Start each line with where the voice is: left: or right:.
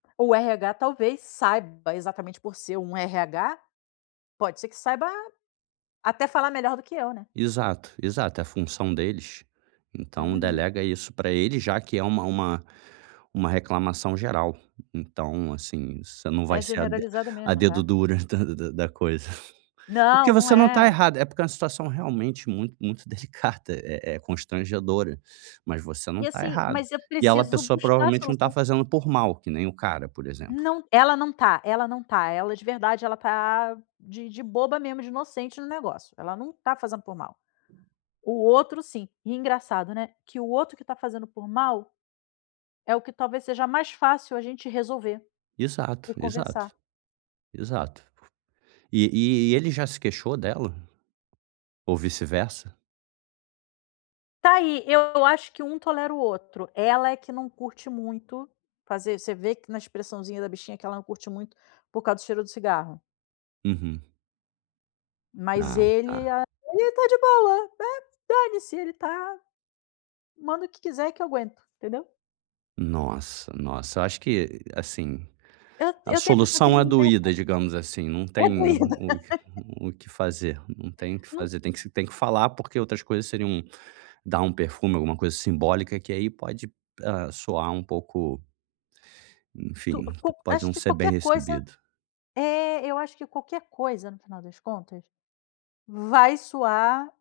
left: O RH talvez saiba exatamente por ser um RH. Pode ser que saiba até falar melhor do que eu, né.
right: Exato. Exato. É função deles. Então,
left: Uhum.
right: delega isso pra ele, já que é uma uma uma reclamação geral. E então, assim, você não vai
left: É
right: ser a de
left: generalizada
right: a
left: mesmo,
right: dedo
left: tá.
right: dura da da da coisa. Prque
left: Não, não
right: você não está
left: é.
right: errada. É porque é uma situação realmente muito muito delicada. É é constrangedora. Mas você não
left: E
right: tá
left: assim,
right: errada.
left: mas eu
right: E ela a
left: preciso
right: pessoa,
left: buscar a
right: provavelmente, não está
left: solução.
right: fazendo por mal, que nem o cara, por exemplo.
left: Não t ela não tá ela não tá ela, de verdade, ela tá de de boba mesmo, de inocente no negócio. Ela não tá fazendo por mal. O outro, sim. E engraçado, né, que o outro que tá fazendo por mal, é o que talvez seja mais fácil a gente resolver
right: Exato,
left: e
right: exato.
left: conversar.
right: Exato. E e ele já se queixou dela? Ou vice-versa?
left: Tá aí. Eu acho que um tolera o outro. Ela é que não curte muito fazer Você vê que na expressãozinha da bichinha, que ela não curte muito, por causa do cheiro do cigarro.
right: Uhum.
left: Mas
right: Ah
left: ele
right: tá.
left: a ele está de boa. É. "Dane-se". Ele está manda o que quiser que eu aguento. Entendeu?
right: Nossa, nossa. Eu acho que, assim,
left: Eu
right: a
left: eu te tenho a impressão que ele
right: solução é
left: não tem olfato.
right: doída, digamos assim. Não
left: É doída.
right: tem o que f o que fazer, não tem o que
left: Num
right: fazer. Tem que se tem que falar, porque outras coisas seriam dar um perfume, alguma coisa simbólica, que aí pode, hã, soar um pouco
left: Tu
right: Enfim, p
left: qual
right: pode
left: acho
right: não
left: que
right: ser bem
left: qualquer coisa
right: recebido.
left: eh, eu acho que qualquer coisa, no final das contas, vai soar